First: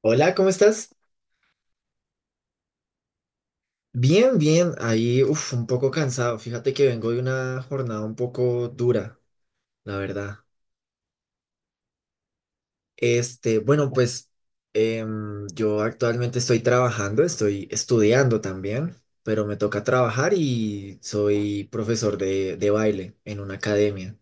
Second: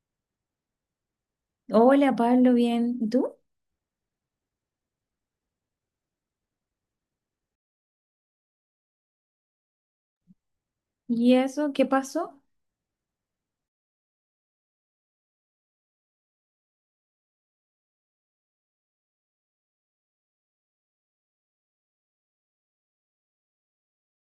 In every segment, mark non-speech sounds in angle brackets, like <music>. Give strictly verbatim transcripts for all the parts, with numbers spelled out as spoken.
Hola, ¿cómo estás? Hola Pablo, bien. ¿Y tú? Bien, bien. Ahí, uf, un poco cansado. Fíjate que vengo de una jornada un poco dura, la verdad. ¿Y eso qué pasó? Este, bueno, pues em, yo actualmente estoy trabajando, estoy estudiando también, pero me toca trabajar y soy profesor de, de baile en una academia.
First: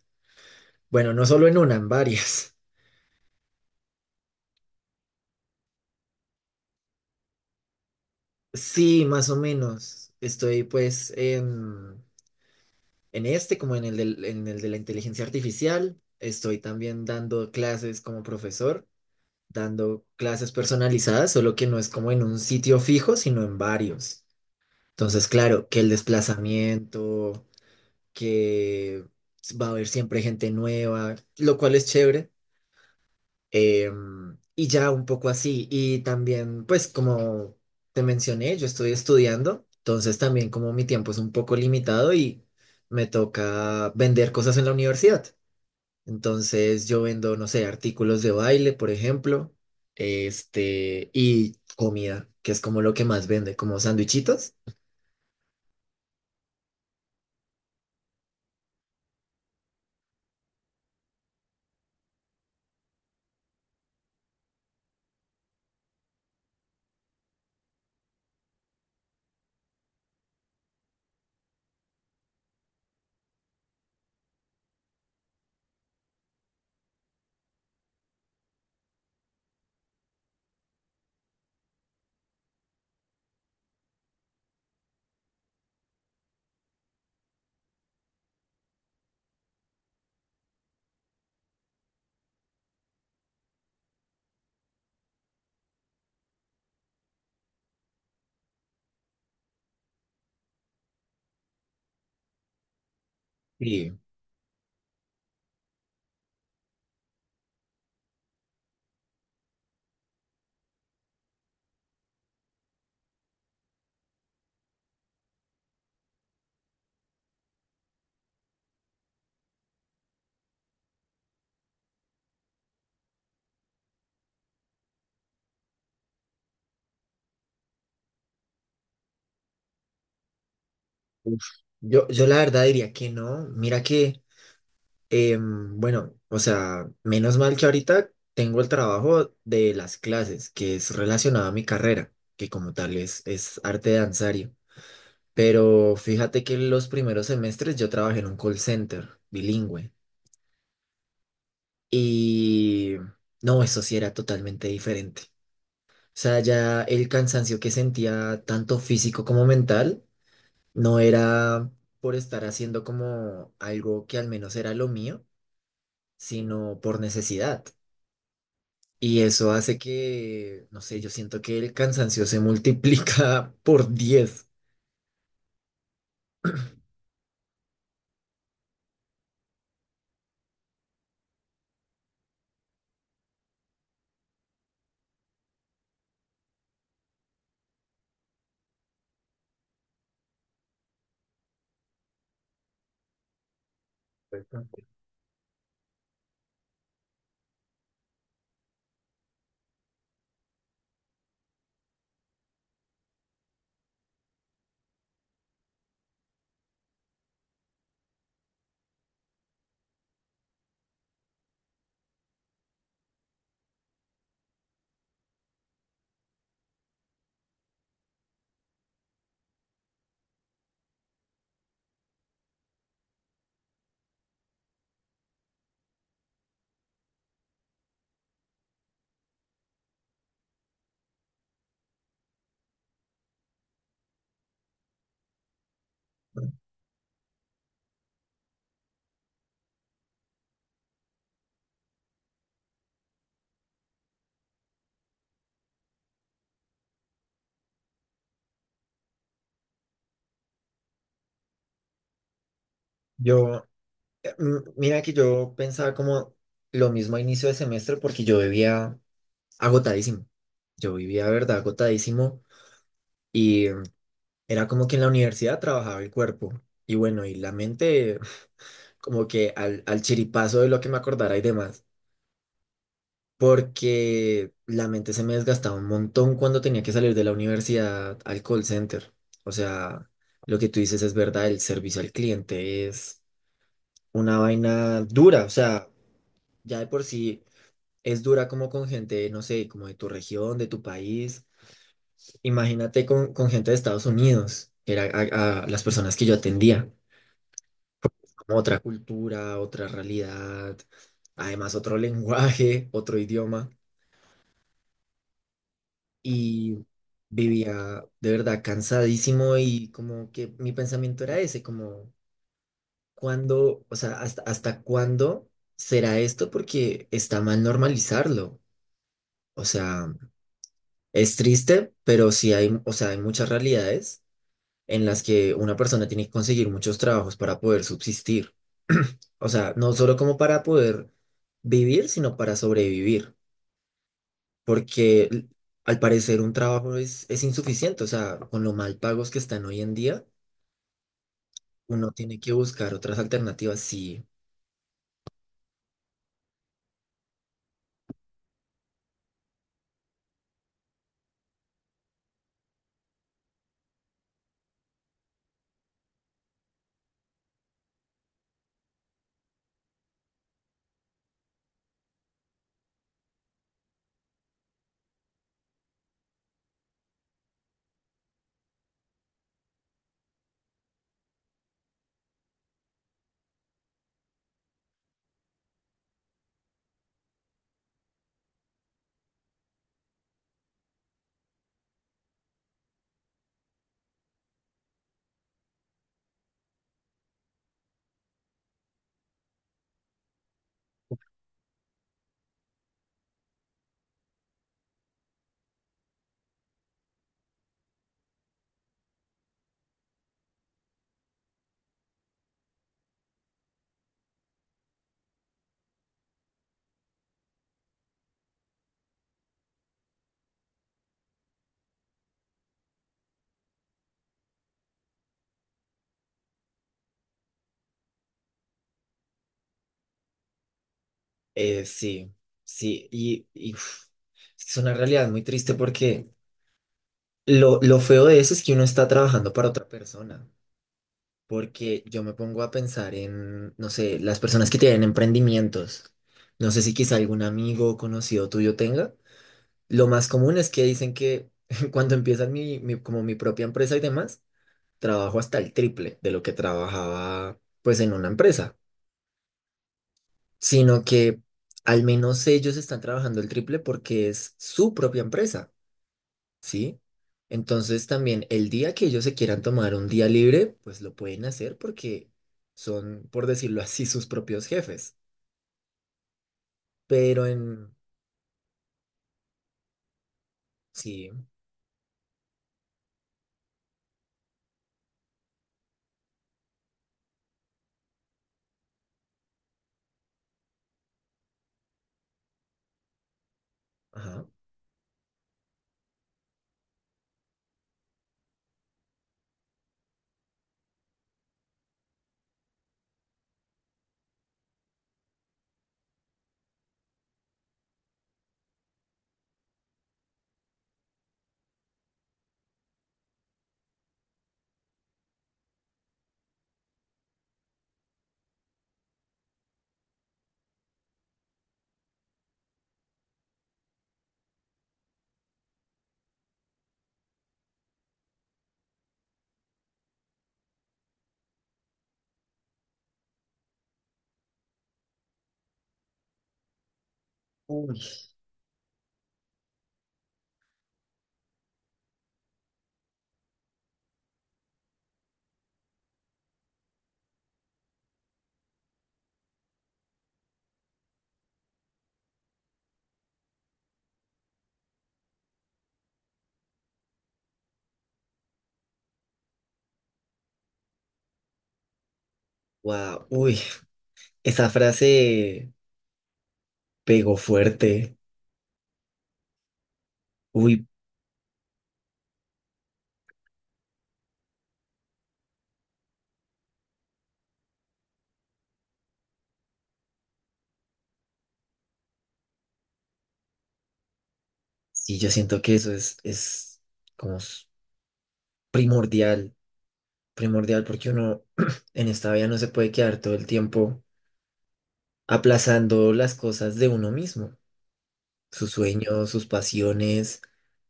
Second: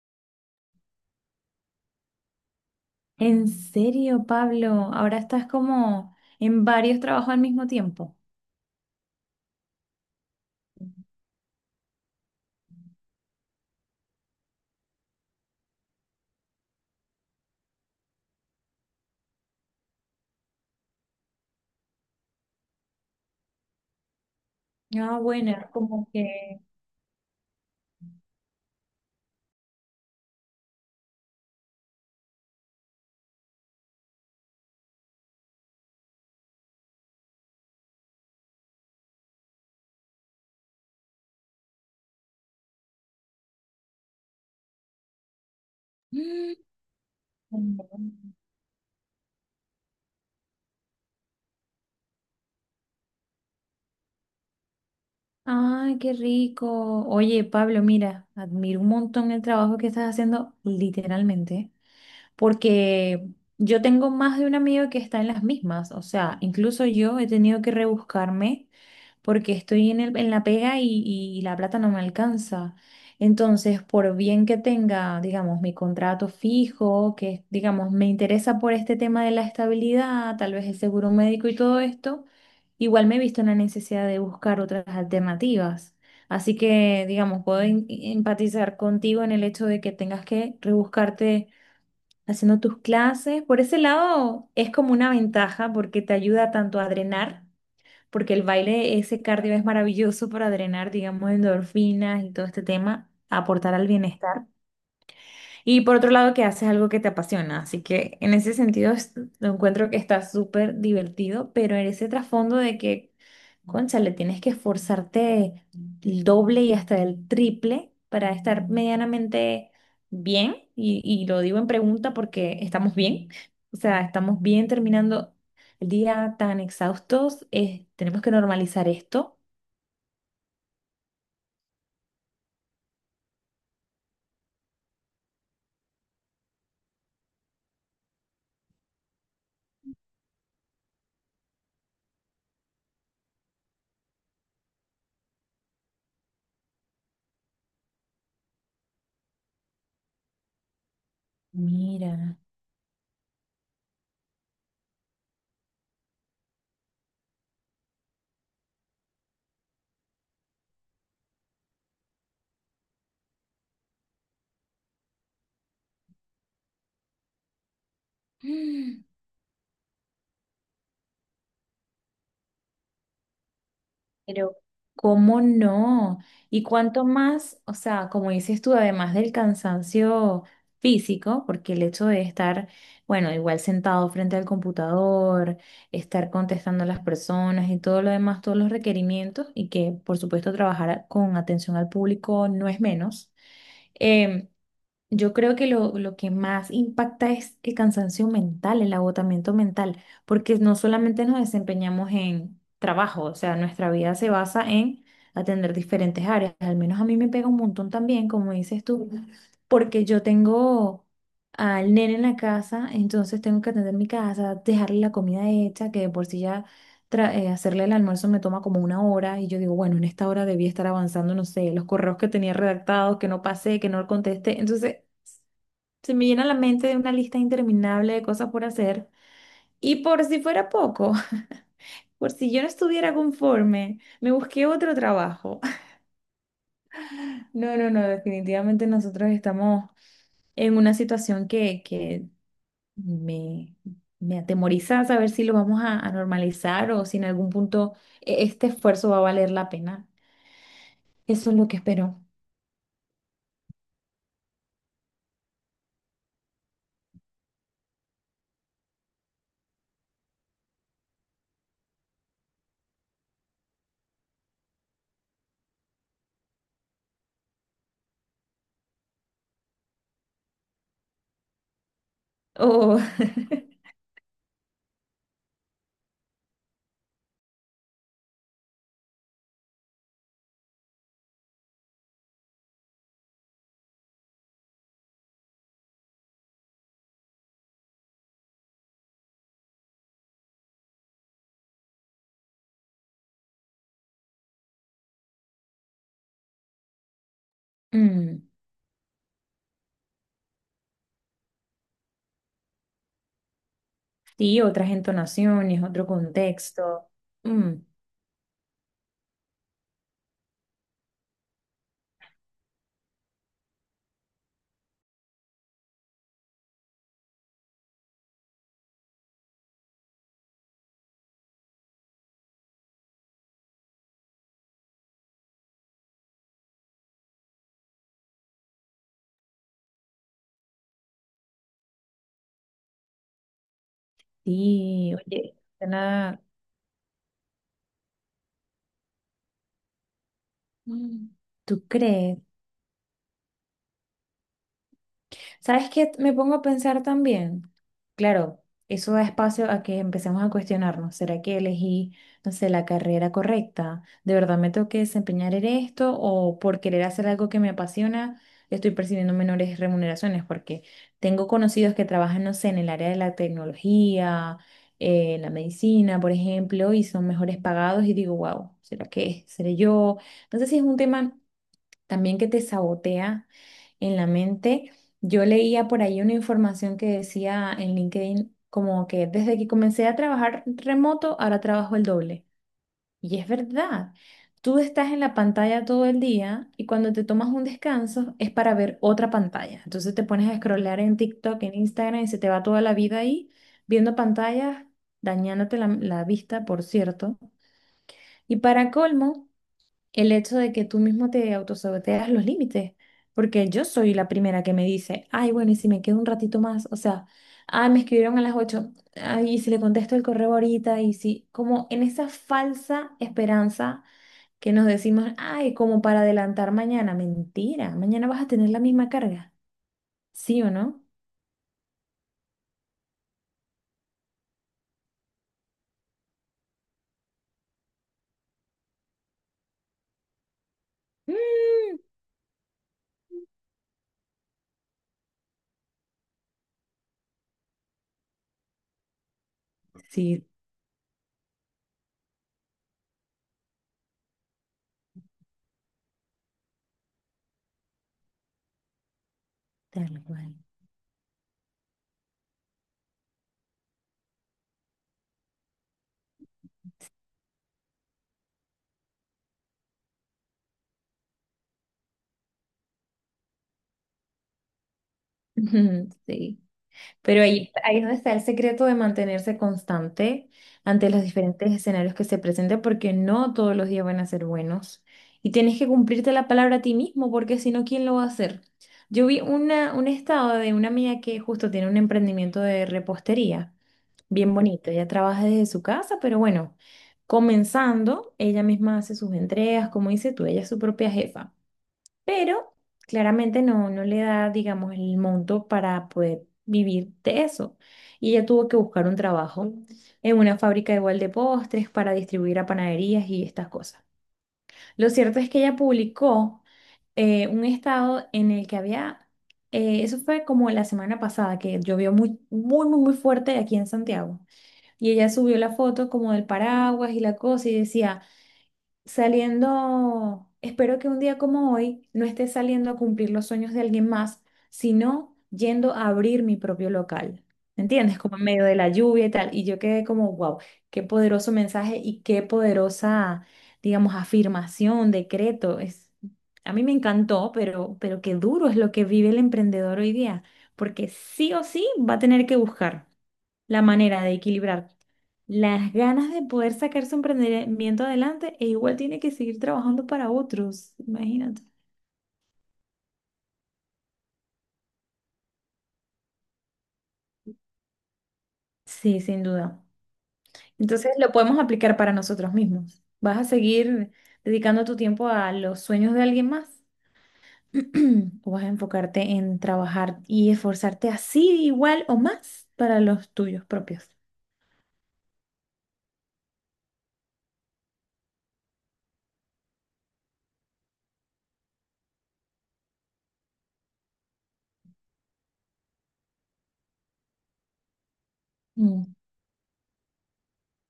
Bueno, no solo en una, en varias. <laughs> ¿En serio, Pablo? Ahora estás como en varios trabajos al mismo tiempo. Sí, más o menos. Estoy pues en, En este, como en el del- en el de la inteligencia artificial. Estoy también dando clases como profesor, dando clases personalizadas, solo que no es como en un sitio fijo, sino en varios. Ah, Entonces, claro, bueno, que el como que... desplazamiento, que va a haber siempre gente nueva, lo cual es chévere. Em, y ya un poco así. Y también, pues como te mencioné, yo estoy estudiando, entonces también como mi tiempo es un poco limitado y me toca vender cosas en la universidad. Mm. Entonces yo vendo, no sé, artículos de baile, por ejemplo, este, y comida, que es como lo que más vende, como sandwichitos. Ay, qué rico. Oye, Pablo, mira, admiro un montón el trabajo que estás haciendo, literalmente, porque yo tengo más de un amigo que está en las mismas. O sea, incluso yo he tenido que rebuscarme porque estoy en el, en la pega y, y la plata no me alcanza. Entonces, por bien que tenga, digamos, mi contrato fijo, que, digamos, me interesa por este tema de la estabilidad, tal vez el seguro médico y todo esto, igual me he visto en la necesidad de buscar otras alternativas. Así que, digamos, puedo en- empatizar contigo en el hecho de que tengas que rebuscarte haciendo tus clases. Por ese lado, es como una ventaja porque te ayuda tanto a drenar porque el baile, ese cardio es maravilloso para drenar, digamos, endorfinas y todo este tema, aportar al Sí. bienestar. Y por otro lado, que haces algo que te apasiona. Así que en ese sentido es- Lo encuentro que está súper divertido, pero en ese trasfondo de que, cónchale, tienes que esforzarte el doble y hasta el triple para estar medianamente bien. Y, y lo digo en pregunta porque estamos bien. O sea, estamos bien terminando el día tan exhaustos. Eh, tenemos que normalizar esto. uf, yo, yo la verdad diría que no. Mira que... Em, bueno, o sea, menos mal que ahorita tengo el trabajo de las clases, que es relacionado a mi carrera, que como tal es, es arte danzario. Pero fíjate que los primeros semestres yo trabajé en un call center bilingüe Mira. y no, eso sí era totalmente diferente. O sea, ya el cansancio que sentía, tanto físico como mental, no era por estar haciendo como algo que al menos era lo mío, sino por necesidad. Y <gasps> eso hace que, no sé, yo siento que el cansancio se multiplica <laughs> por diez. Pero, ¿cómo no? Y cuánto más, o sea, como dices tú, además del cansancio físico, porque el hecho de estar, bueno, igual sentado frente al computador, estar contestando a las personas y todo lo demás, todos los requerimientos, y que por supuesto trabajar a- con atención al público no es menos. em, yo creo que lo, lo que más impacta es el cansancio mental, el agotamiento mental, porque no solamente nos desempeñamos en trabajo, o sea, nuestra vida se basa en atender diferentes áreas. Al menos a mí me pega un montón también, como dices tú, porque yo tengo al nene en la casa, entonces tengo que atender mi casa, dejarle la comida hecha, que de por sí ya tra- eh, hacerle el almuerzo me toma como una hora y yo digo, bueno, en esta hora debía estar avanzando, no sé, los correos que tenía redactados, que no pasé, que no contesté. Entonces, se me llena la mente de una lista interminable de cosas por hacer. Y por si fuera poco, <laughs> por si yo no estuviera conforme, me busqué otro trabajo. <laughs> No, no, no, definitivamente nosotros estamos en una situación que, que me, me atemoriza saber si lo vamos a, a normalizar o si en algún punto e- este esfuerzo va a valer la pena. Eso es lo que espero. Yo, eh, m- mira que yo pensaba como lo mismo a inicio de semestre porque yo vivía agotadísimo. Yo vivía, de verdad, agotadísimo y eh, era como que en la universidad trabajaba el cuerpo y bueno, y la mente <laughs> como que al, al chiripazo de lo que me acordara y demás. Oh, Porque la mente se me desgastaba un montón cuando tenía que salir de la universidad al call center. O sea, lo que tú dices es verdad, el servicio al cliente es una vaina dura, o sea, ya de por sí es dura como con gente, no sé, como de tu región, de tu país. Imagínate con, con gente de Estados Unidos, que era a, a las personas que yo atendía, <laughs> mm, como otra cultura, otra realidad, además otro <laughs> lenguaje, otro idioma. sí, otras entonaciones, otro Y contexto. Mm, vivía de verdad cansadísimo y como que mi pensamiento era ese, como cuándo, o sea, hasta, hasta cuándo será esto porque está mal normalizarlo. O sea, es triste, pero sí hay, o sea, hay muchas realidades en las que una persona tiene que conseguir muchos trabajos para poder subsistir. <clears throat> O sea, no solo como para poder vivir, sino para sobrevivir. sí, Porque l- oye. al parecer Suena. un trabajo es, es insuficiente, o sea, con lo mal pagos que están hoy en día, Mm. ¿Tú uno crees? tiene que buscar otras alternativas, sí. ¿Sabes qué? Me pongo a pensar también. Claro, eso da espacio a que empecemos a cuestionarnos. ¿Será que elegí, no sé, la carrera correcta? ¿De verdad me tengo que desempeñar en esto? ¿O por querer hacer algo que me apasiona, estoy percibiendo menores remuneraciones? Porque tengo conocidos que trabajan, no sé, en el área de la tecnología, eh, en la medicina, por ejemplo, y son mejores pagados y digo, wow, ¿será que seré yo? No sé si es un tema también que te sabotea en la mente. Yo leía por ahí una información que decía en LinkedIn como que desde que comencé a trabajar remoto, ahora trabajo el doble. Y es verdad, tú estás en la pantalla todo el día y cuando te tomas un descanso es para ver otra pantalla. Entonces te pones a scrollear en TikTok, en Instagram y se te va toda la vida ahí viendo pantallas, dañándote la la vista, por cierto. Y para colmo, el hecho de que tú mismo te autosaboteas los límites, porque yo soy la primera que me dice, ay, bueno, y si me quedo un ratito más, o sea, ay, me escribieron a las ocho ay, y si le contesto el correo ahorita, y si, como en esa falsa esperanza que nos decimos, ay, como para adelantar mañana, mentira, mañana vas a tener la misma carga, ¿sí o no? Eh, sí, sí, y, y, uf, es una realidad muy triste porque lo, lo feo de eso es que uno está trabajando para otra persona, Mm, porque yo me pongo a pensar en, no sé, las personas que tienen emprendimientos. No sé si quizá algún amigo o conocido tuyo tenga, lo más sí, común es que dicen que <laughs> cuando empiezan mi, mi- como mi propia empresa y demás, trabajo hasta el triple de lo que trabajaba pues en una empresa, tal cual. sino que al menos ellos están trabajando el triple porque es su propia empresa, ¿sí? Entonces también el día que ellos se quieran tomar un día libre, pues lo pueden hacer porque son, por decirlo así, <laughs> sus propios jefes. <laughs> Sí. Pero Pero ahí, en... ahí es donde está el secreto de mantenerse constante ante los Sí, diferentes escenarios que se presenten, porque no todos los días van a ser buenos. Y tienes que cumplirte la palabra a ti mismo, porque si no, ¿quién lo va a hacer? Yo vi una, un estado de una amiga que justo tiene un emprendimiento de repostería, ajá. bien bonito. Ella trabaja desde su casa, pero bueno, comenzando, ella misma hace sus entregas, como dices tú, ella es su propia jefa, pero claramente no, no le da, digamos, el monto para poder vivir de eso. Y ella tuvo que buscar un trabajo en una fábrica igual de postres para distribuir a panaderías y estas cosas. Lo cierto es que ella publicó eh, un estado en el que había, eh, eso fue como la semana pasada, que llovió muy, muy, muy, muy fuerte aquí en Santiago. Y ella subió la foto como del paraguas y la cosa y decía saliendo, espero que un día como hoy no esté saliendo a cumplir los sueños de alguien más, sino yendo a abrir mi propio local. ¿Me Uy. entiendes? Como en medio de la lluvia y tal. Y yo quedé como, wow, qué poderoso mensaje y qué poderosa, digamos, afirmación, decreto. Es, a mí me encantó, pero, pero qué duro es lo que vive el emprendedor hoy día, porque sí o sí va a tener que buscar la manera de equilibrar las ganas de poder sacar su emprendimiento adelante e igual tiene que seguir trabajando para otros, imagínate. Wow, uy, esa frase pegó fuerte. Sí, sin duda. Uy, Entonces lo podemos aplicar para nosotros mismos. ¿Vas a seguir dedicando tu tiempo a los sueños de alguien más? <clears throat> ¿O vas a enfocarte en trabajar y esforzarte así igual o más para los tuyos propios? sí, yo siento que eso es, es como s- primordial, primordial porque uno <clears throat> en esta vida no se puede quedar todo el tiempo aplazando las cosas de uno mismo, sus Mm, sueños, sus pasiones,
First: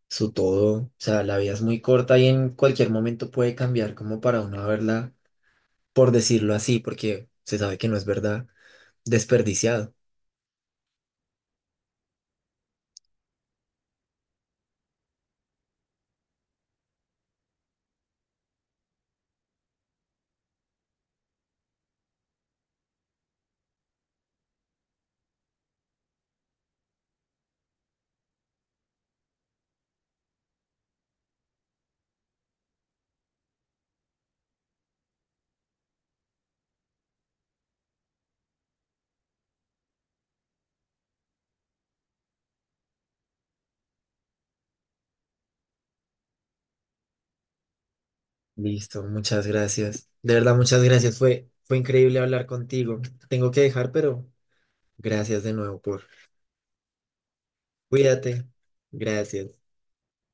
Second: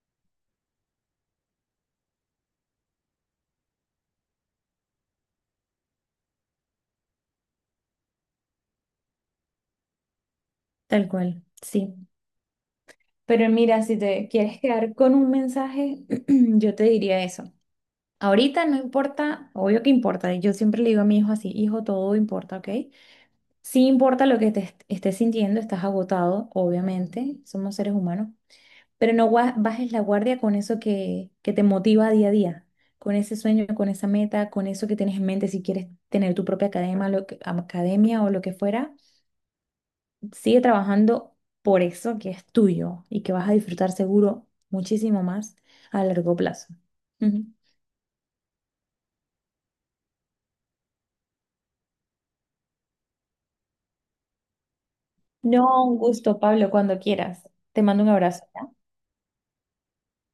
su todo. O sea, la vida es muy corta y en cualquier momento puede cambiar como para uno verla, por decirlo así, porque se sabe que no es verdad, desperdiciado. tal cual, sí. Pero mira, si te quieres quedar con un mensaje, <clears throat> yo te diría eso. Ahorita no importa, obvio que importa, yo siempre le digo a mi hijo así, hijo, todo importa, ¿ok? Sí importa lo que te est- estés sintiendo, estás agotado, obviamente, somos seres humanos, pero no gua- bajes la guardia con eso que, que te motiva día a día, con ese sueño, con esa meta, con eso que tienes en mente, si quieres tener tu propia academia, lo que- academia o lo que fuera, sigue trabajando por eso que es tuyo y que vas a disfrutar seguro muchísimo más a largo plazo. Ujú. Listo, muchas gracias. De verdad, muchas gracias. Fue, fue increíble hablar contigo. Tengo que dejar, pero gracias de nuevo No, un por... gusto, Pablo, cuando quieras. Te mando un abrazo. Cuídate. Gracias.